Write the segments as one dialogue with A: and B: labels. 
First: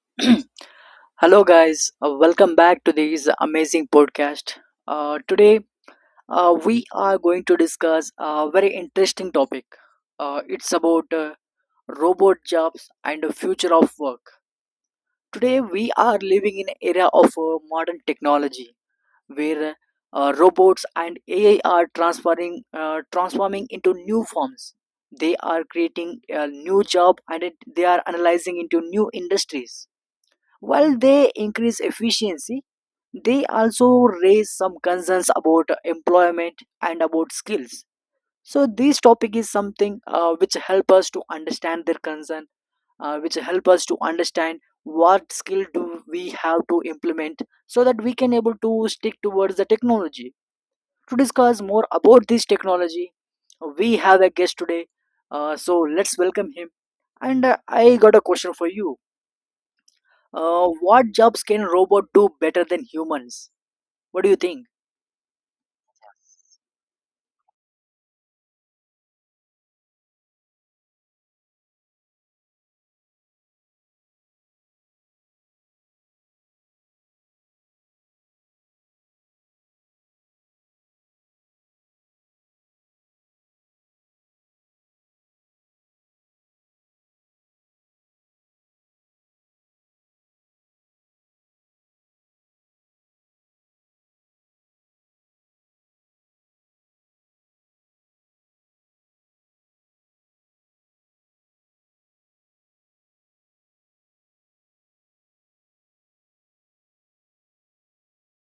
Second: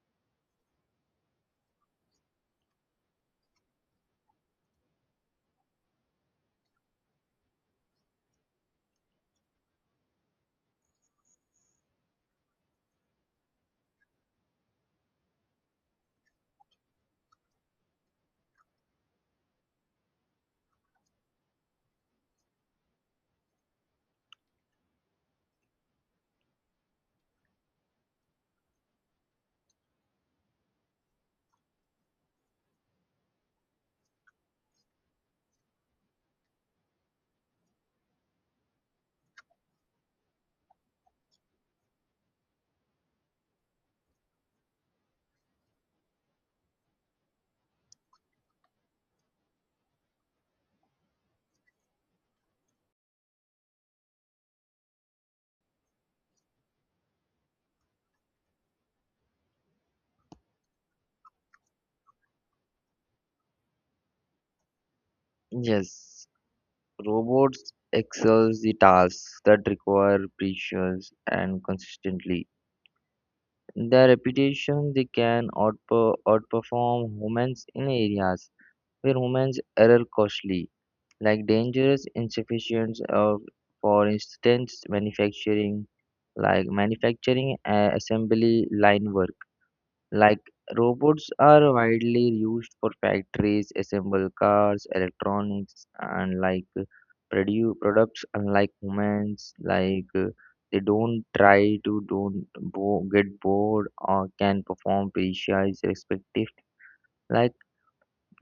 A: Hello, guys. Welcome back to this amazing podcast. Today, we are going to discuss a very interesting topic. It's about robot jobs and the future of work. Today, we are living in an era of modern technology where robots and AI are transforming into new forms. They are creating a new job and they are analyzing into new industries while they increase efficiency, they also raise some concerns about employment and about skills. So this topic is something which help us to understand their concern, which help us to understand what skill do we have to implement so that we can able to stick towards the technology. To discuss more about this technology, we have a guest today. So let's welcome him. And I got a question for you, what jobs can robot do better than humans? What do you think?
B: Yes, robots excel the tasks that require precision and consistency. In their reputation, they can outperform humans in areas where humans error costly, like dangerous insufficiency of, for instance, manufacturing, like manufacturing assembly line work. Like robots are widely used for factories, assemble cars, electronics, and produce products. Unlike humans, they don't try to don't bo- get bored or can perform precise respective like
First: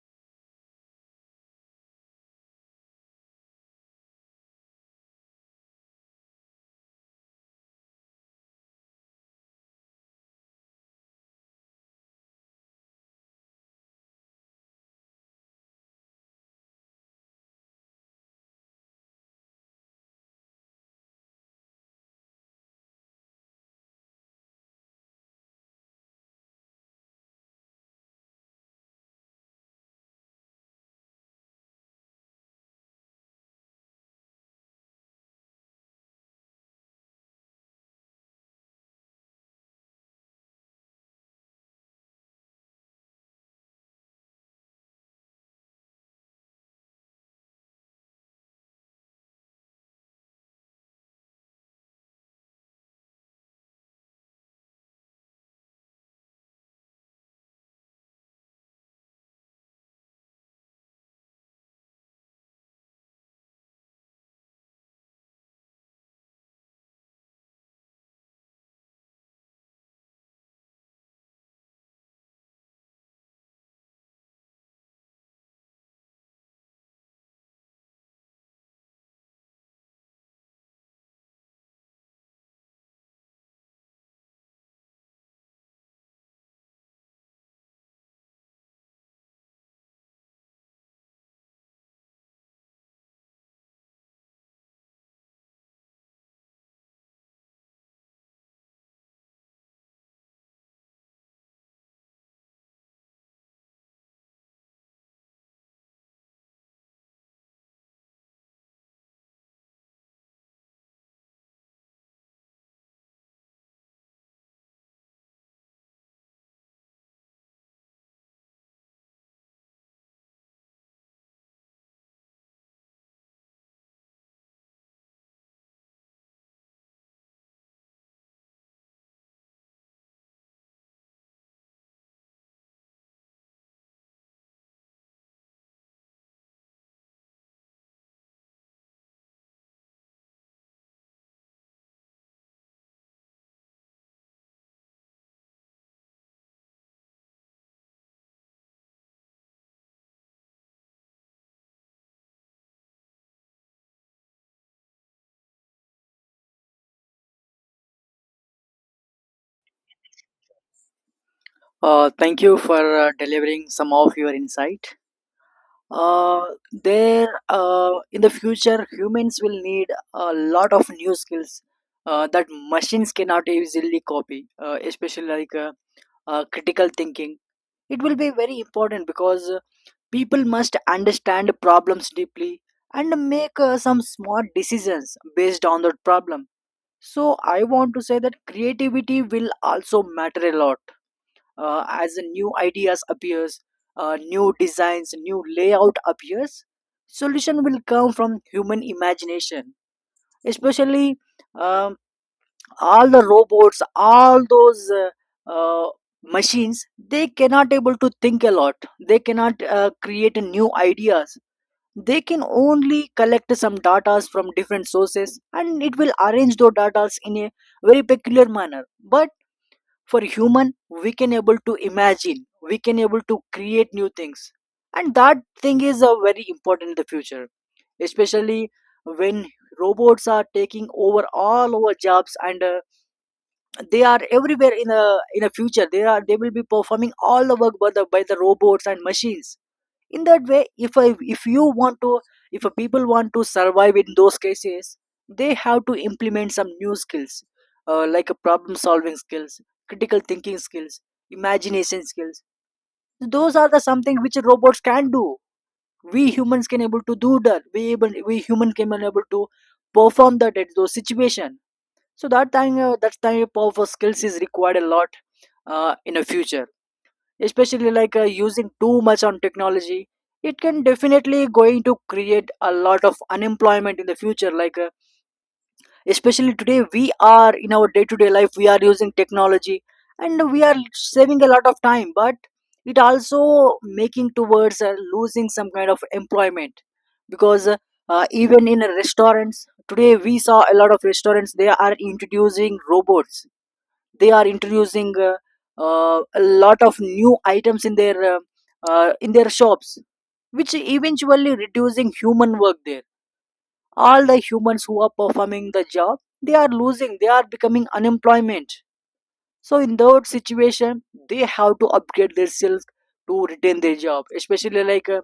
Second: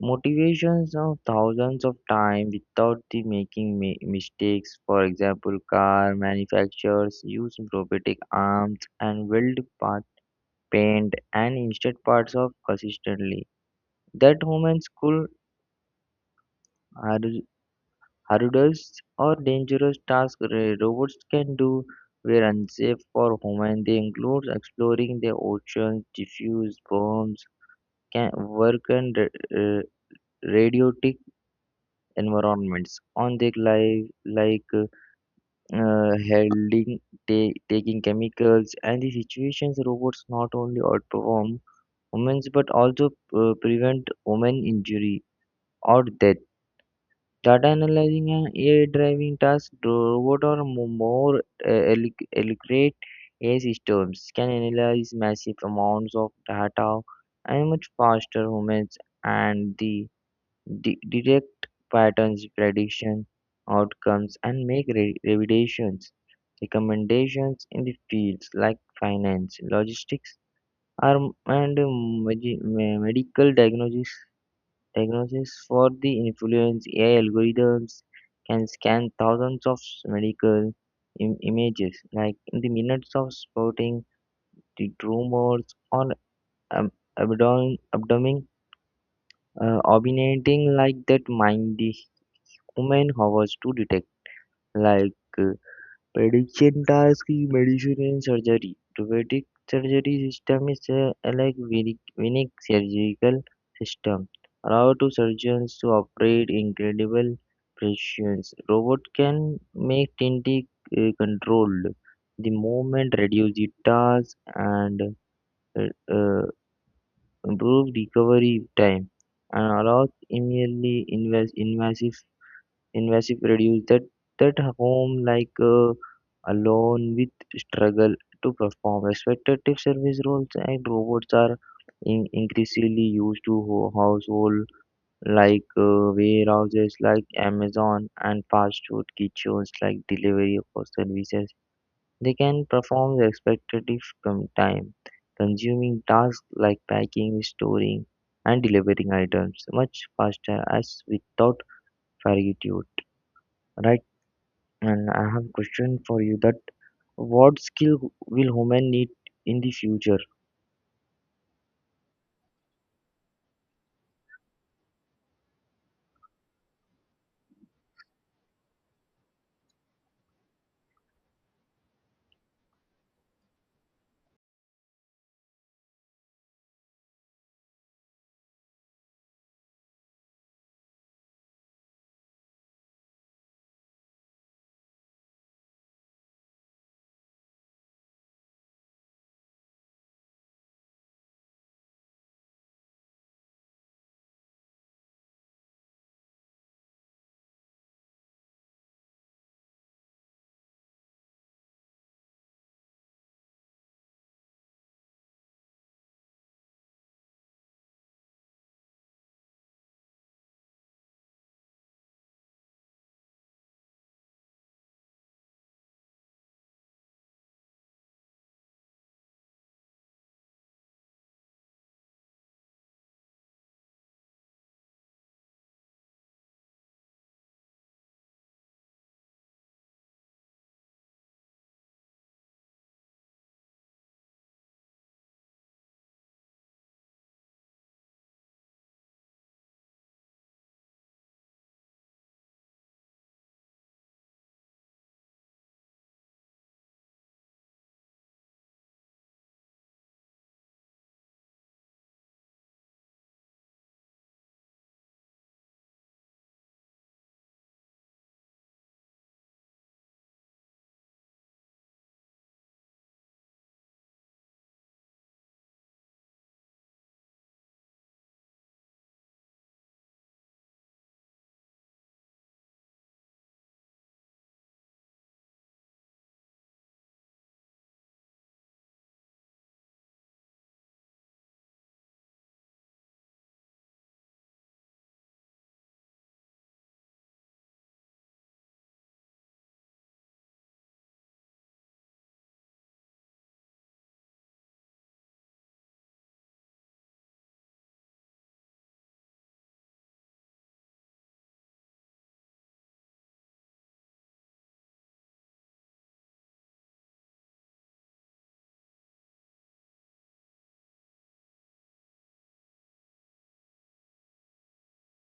B: motivations of thousands of time without the making mistakes. For example, car manufacturers use robotic arms and weld parts paint, and instead parts of consistently. That humans could har- hurdles or dangerous tasks robots can do were unsafe for humans. They include exploring the oceans, diffuse bombs, can work in radiotic environments on their life like handling taking chemicals and the situations robots not only outperform humans but also prevent human injury. Or that data analyzing and AI driving tasks, robot or more eloquent AI systems can analyze massive amounts of data and much faster humans and the detect patterns, prediction outcomes, and make revisions, recommendations in the fields like finance, logistics, arm, and medical diagnosis for the influence, AI algorithms can scan thousands of medical images, like in the minutes of spotting the tumors or um, abdomen, abdomen originating like that mind the human hovers to detect, like. Uh, Prediction tasks in medicine and surgery. Robotic surgery system is like unique surgical system, allow to surgeons to operate incredible precision. Robot can make tinting controlled, the movement, reduce the task, and uh, uh, improve recovery time, and allows immediately invasive reduce that that home alone with struggle to perform expectative service roles and robots are in, increasingly used to household warehouses like amazon and fast food kitchens like delivery for services they can perform the expectative time consuming tasks like packing storing and delivering items much faster as without fatigue, right? And I have a question for you that what skill will human need in the future?
A: Thank you for delivering some of your insight. Uh, in the future, humans will need a lot of new skills that machines cannot easily copy, especially critical thinking. It will be very important because people must understand problems deeply and make some smart decisions based on that problem. So I want to say that creativity will also matter a lot, as new ideas appears, new designs, new layout appears. Solution will come from human imagination, especially um, all the robots, all those uh, uh, machines. They cannot able to think a lot. They cannot create new ideas. They can only collect some datas from different sources and it will arrange those datas in a very peculiar manner, but for human we can able to imagine, we can able to create new things, and that thing is a very important in the future, especially when robots are taking over all our jobs. And they are everywhere. In a future they are they will be performing all the work by the robots and machines. In that way if you want to, if people want to survive in those cases, they have to implement some new skills, like a problem solving skills, critical thinking skills, imagination skills. Those are the something which robots can do. We humans can able to do that. We able we human can able to perform that at those situation. So that time, that type of skills is required a lot in the future, especially like using too much on technology, it can definitely going to create a lot of unemployment in the future. Especially today we are in our day to day life, we are using technology and we are saving a lot of time, but it also making towards losing some kind of employment because even in restaurants today we saw a lot of restaurants they are introducing robots. They are introducing a lot of new items in their shops, which eventually reducing human work there. All the humans who are performing the job, they are losing, they are becoming unemployment. So in that situation, they have to upgrade themselves to retain their job. Especially like a, uh,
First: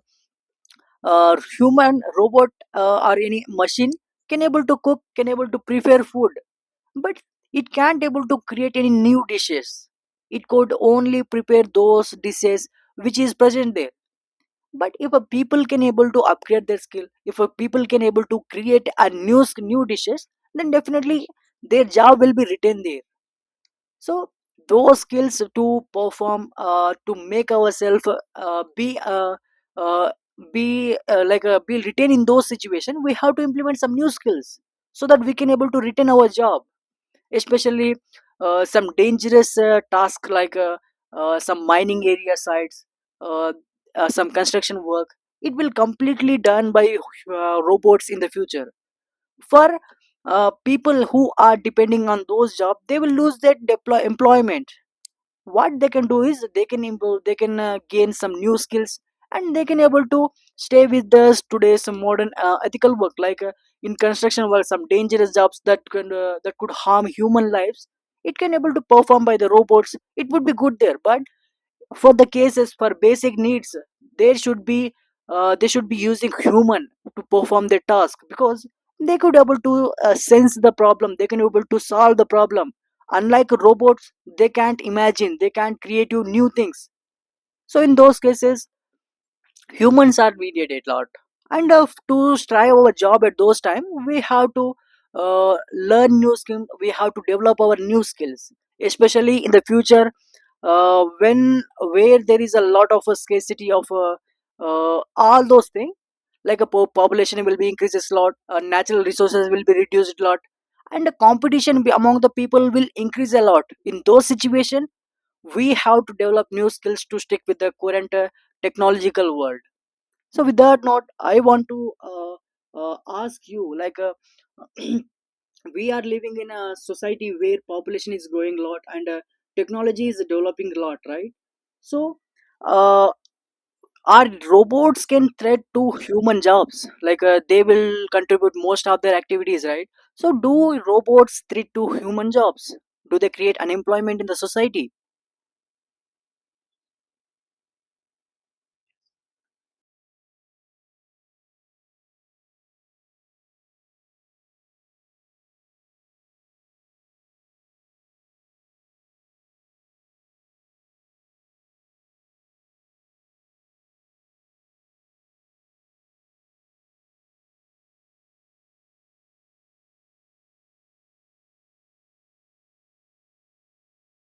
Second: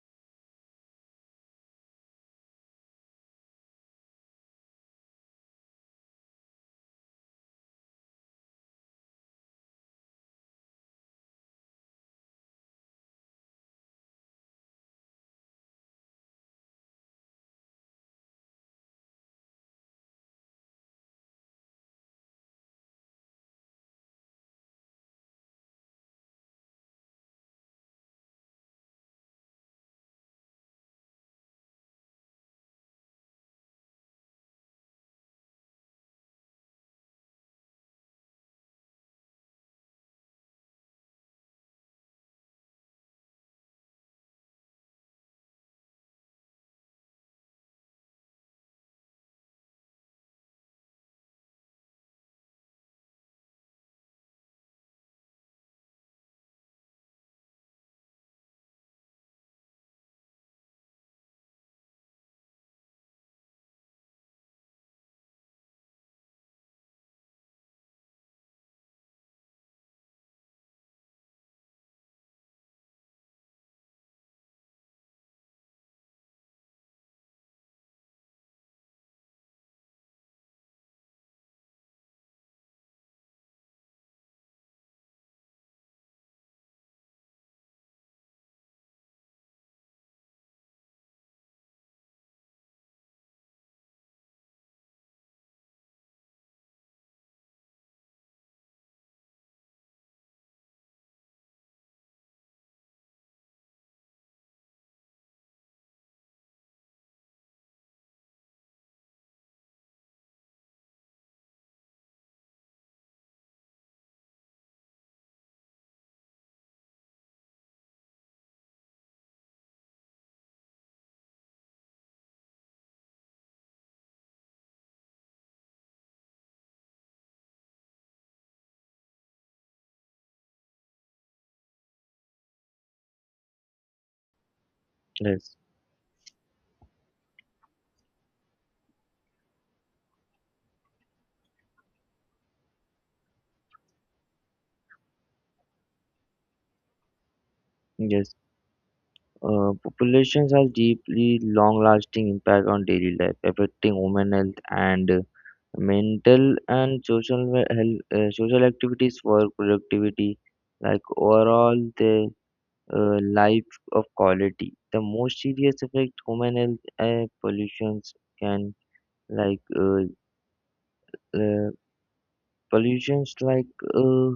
A: uh, human robot or any machine can able to cook, can able to prepare food, but it can't able to create any new dishes. It could only prepare those dishes which is present there. But if a people can able to upgrade their skill, if a people can able to create a new dishes, then definitely their job will be retained there. So those skills to perform, to make ourselves uh, be uh, uh, be retained in those situation, we have to implement some new skills so that we can able to retain our job. Especially some dangerous task like some mining area sites, uh, some construction work, it will completely done by robots in the future. For people who are depending on those jobs, they will lose their employment. What they can do is they can improve, they can gain some new skills, and they can able to stay with us today's modern ethical work. In construction work, some dangerous jobs that can that could harm human lives, it can able to perform by the robots, it would be good there. But for the cases, for basic needs, they should be they should be using human to perform the task, because they could able to sense the problem, they can able to solve the problem, unlike robots. They can't imagine, they can't create you new things. So in those cases, humans are mediated a lot. And to strive our job at those time, we have to learn new skills. We have to develop our new skills, especially in the future when where there is a lot of scarcity of all those things, like a population will be increases a lot, natural resources will be reduced a lot, and the competition among the people will increase a lot. In those situation we have to develop new skills to stick with the current technological world. So with that note, I want to uh, ask you like we are living in a society where population is growing a lot, and technology is developing a lot, right? So uh, our robots can
B: Yes,
A: threat to human jobs, like they will contribute most of their activities, right? So do robots threat to human jobs? Do they create unemployment in the society?
B: yes. Populations has deeply long-lasting impact on daily life, affecting human health and mental and health, social activities, work productivity. Like overall, the life of quality. The most serious effect human health pollutions can like uh, uh, pollutions like. Uh,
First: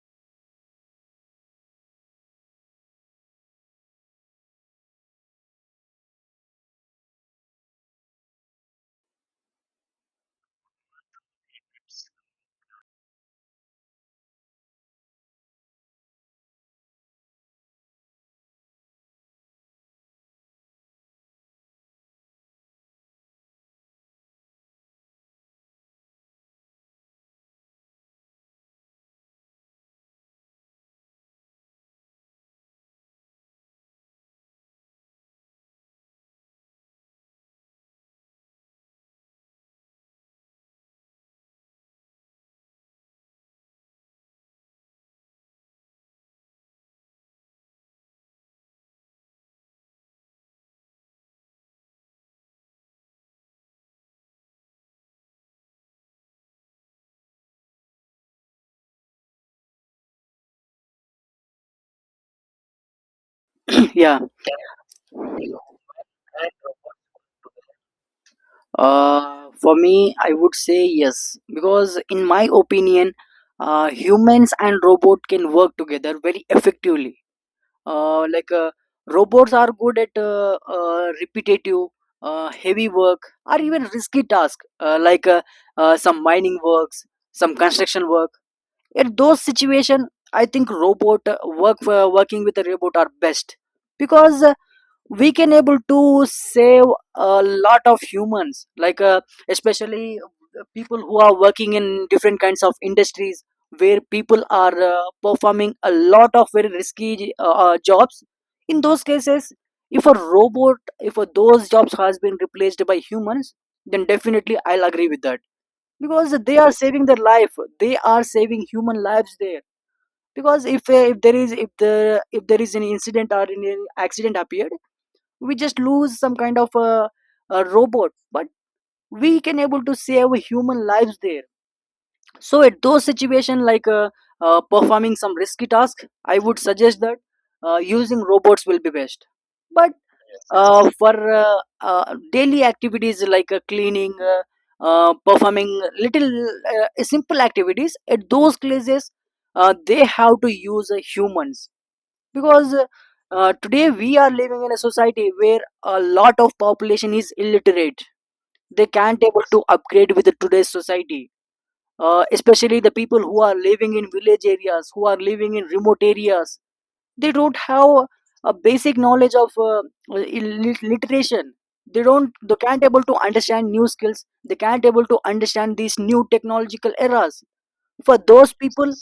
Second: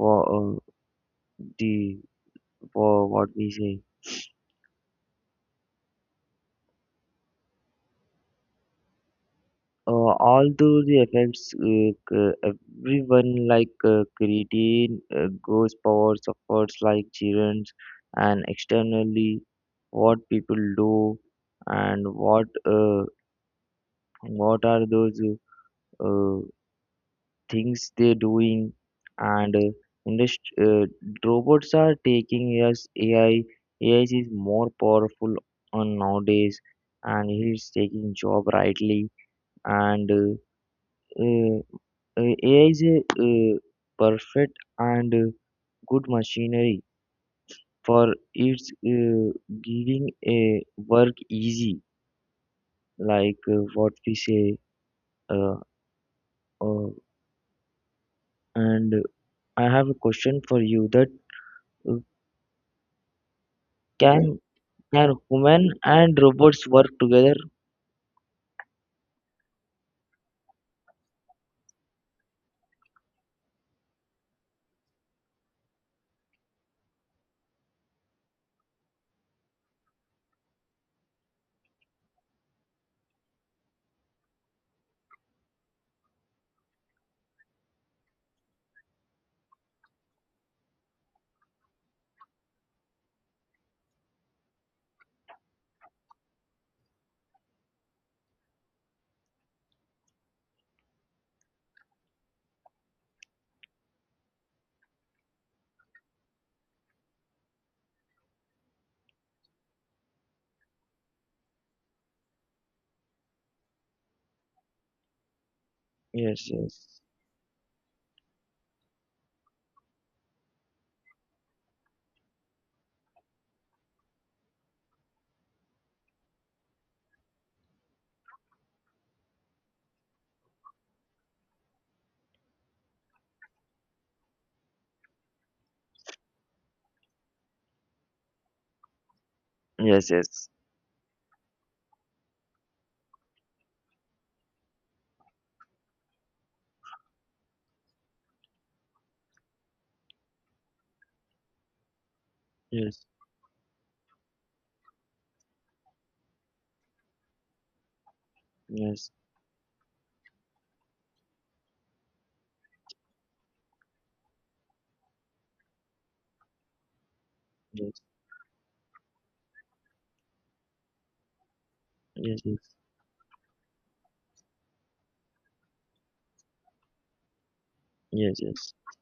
B: wa- uh, the what we say all through the effects everyone creatine goes power suffers like children and externally what people do and what are those uh, things they're doing and industry, robots are taking us AI. AI is more powerful on nowadays and he's taking job rightly and uh, AI is a perfect and good machinery for it's giving a work easy what we say uh, uh, and I have a question for you that uh, okay.
A: Yeah.
B: Can human and robots work together?
A: For me, I would say yes, because in my opinion, humans and robot can work together very effectively. Uh, like uh, Robots are good at repetitive, heavy work, or even risky tasks, some mining works, some construction work. In those situations, I think robot work working with a robot are best, because we can able to save a lot of humans. Especially people who are working in different kinds of industries, where people are performing a lot of very risky jobs. In those cases, if a robot, if a, those jobs has been replaced by humans, then definitely I'll agree with that, because
B: Yes,
A: they are
B: yes,
A: saving their life, they are saving human lives there. Because if there is, if the, if there is an incident or an accident appeared, we just lose some kind of a robot, but we can able to save human lives there. So at those situation, like performing some risky task, I would suggest that using robots will be best. But
B: yes, yes.
A: for daily activities like cleaning, performing little simple activities at those places, they have to use humans, because
B: Yes,
A: today we are living in a society where a lot of population is illiterate. They
B: yes,
A: can't able to upgrade with the today's society. Especially the people who are living in village areas, who are living in remote areas, they don't have
B: yes,
A: a basic knowledge of literation. They don't,
B: yes,
A: they
B: yes,
A: can't able to understand new skills, they can't able to understand these new technological eras. For
B: yes,
A: those
B: yes.
A: people,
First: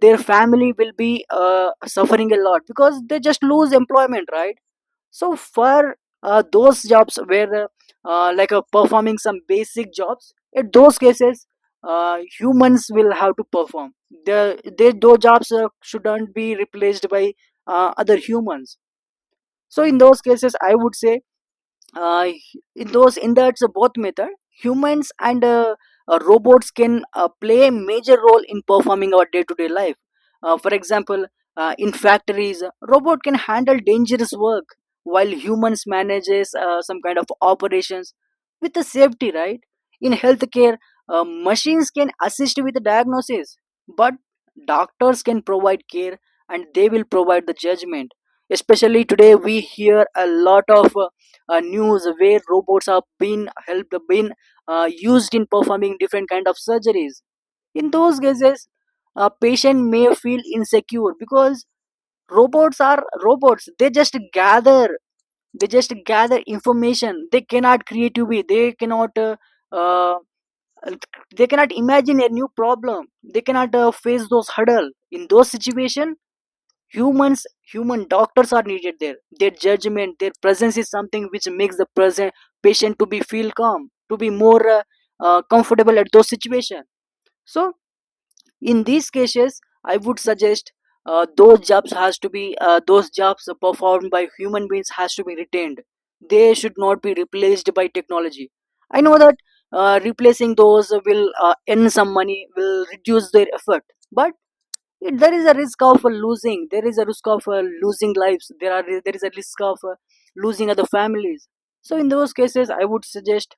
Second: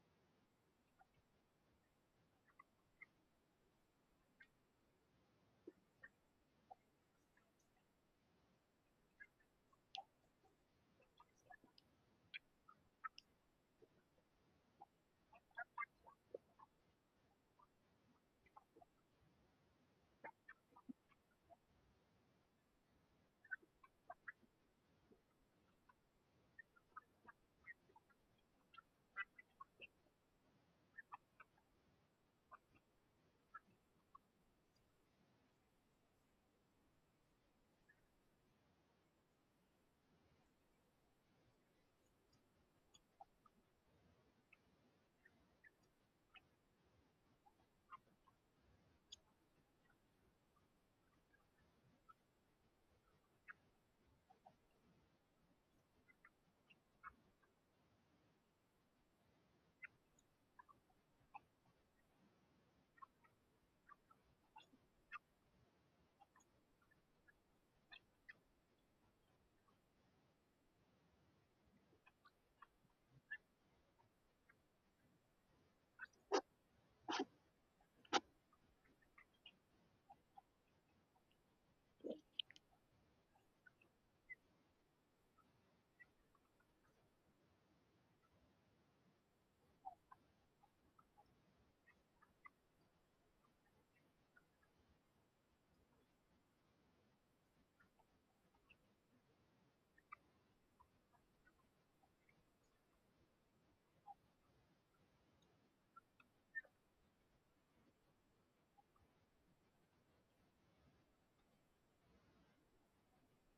A: their family will be suffering a lot, because they just lose employment, right? So for those jobs where performing some basic jobs, in those cases, humans will have to perform they, those jobs shouldn't be replaced by other humans. So in those cases I would say, uh, in that so both method, humans and robots can play a major role in performing our day-to-day life. For example, in factories robot can handle dangerous work, while humans manages some kind of operations with the safety, right? In healthcare, machines can assist with the diagnosis, but doctors can provide care, and they will provide the judgment. Especially today we hear a lot of news where robots have been helped been used in performing different kind of surgeries. In those cases, a patient may feel insecure because robots, they just gather, they just gather information. They cannot creatively, uh, they cannot imagine a new problem. They cannot face those hurdle. In those situation, humans, human doctors are needed there. Their judgment, their presence is something which makes the present patient to be feel calm, to be more comfortable at those situations. So in these cases I would suggest, those jobs has to be, those jobs performed by human beings has to be retained. They should not be replaced by technology. I know that replacing those will earn some money, will reduce their effort, but there is a risk of losing, there is a risk of losing lives, there are, there is a risk of losing other families. So in those cases I would suggest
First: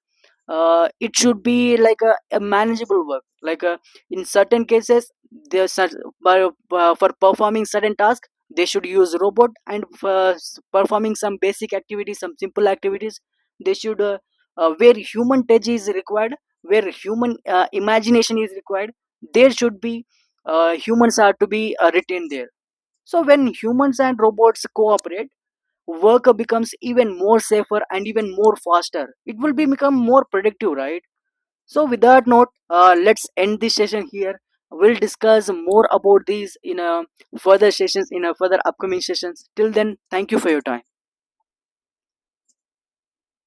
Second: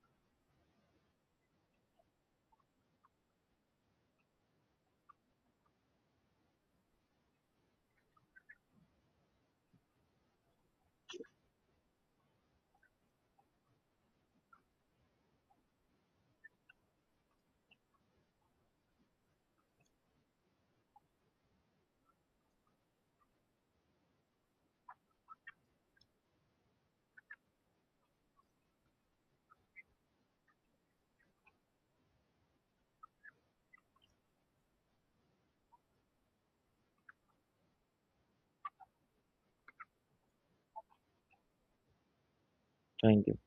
A: it should be like a manageable work. In certain cases, there cer- by- for performing certain tasks, they should use robot. And for performing some basic activities, some simple activities, they should where human touch is required, where human imagination is required, there should be humans are to be retained there. So when humans and robots cooperate, work becomes even more safer and even more faster. It will be become more productive, right? So with that note, let's end this session here. We'll discuss more about these in a further sessions, in a further upcoming sessions. Till then, thank you for your time.
B: Thank you.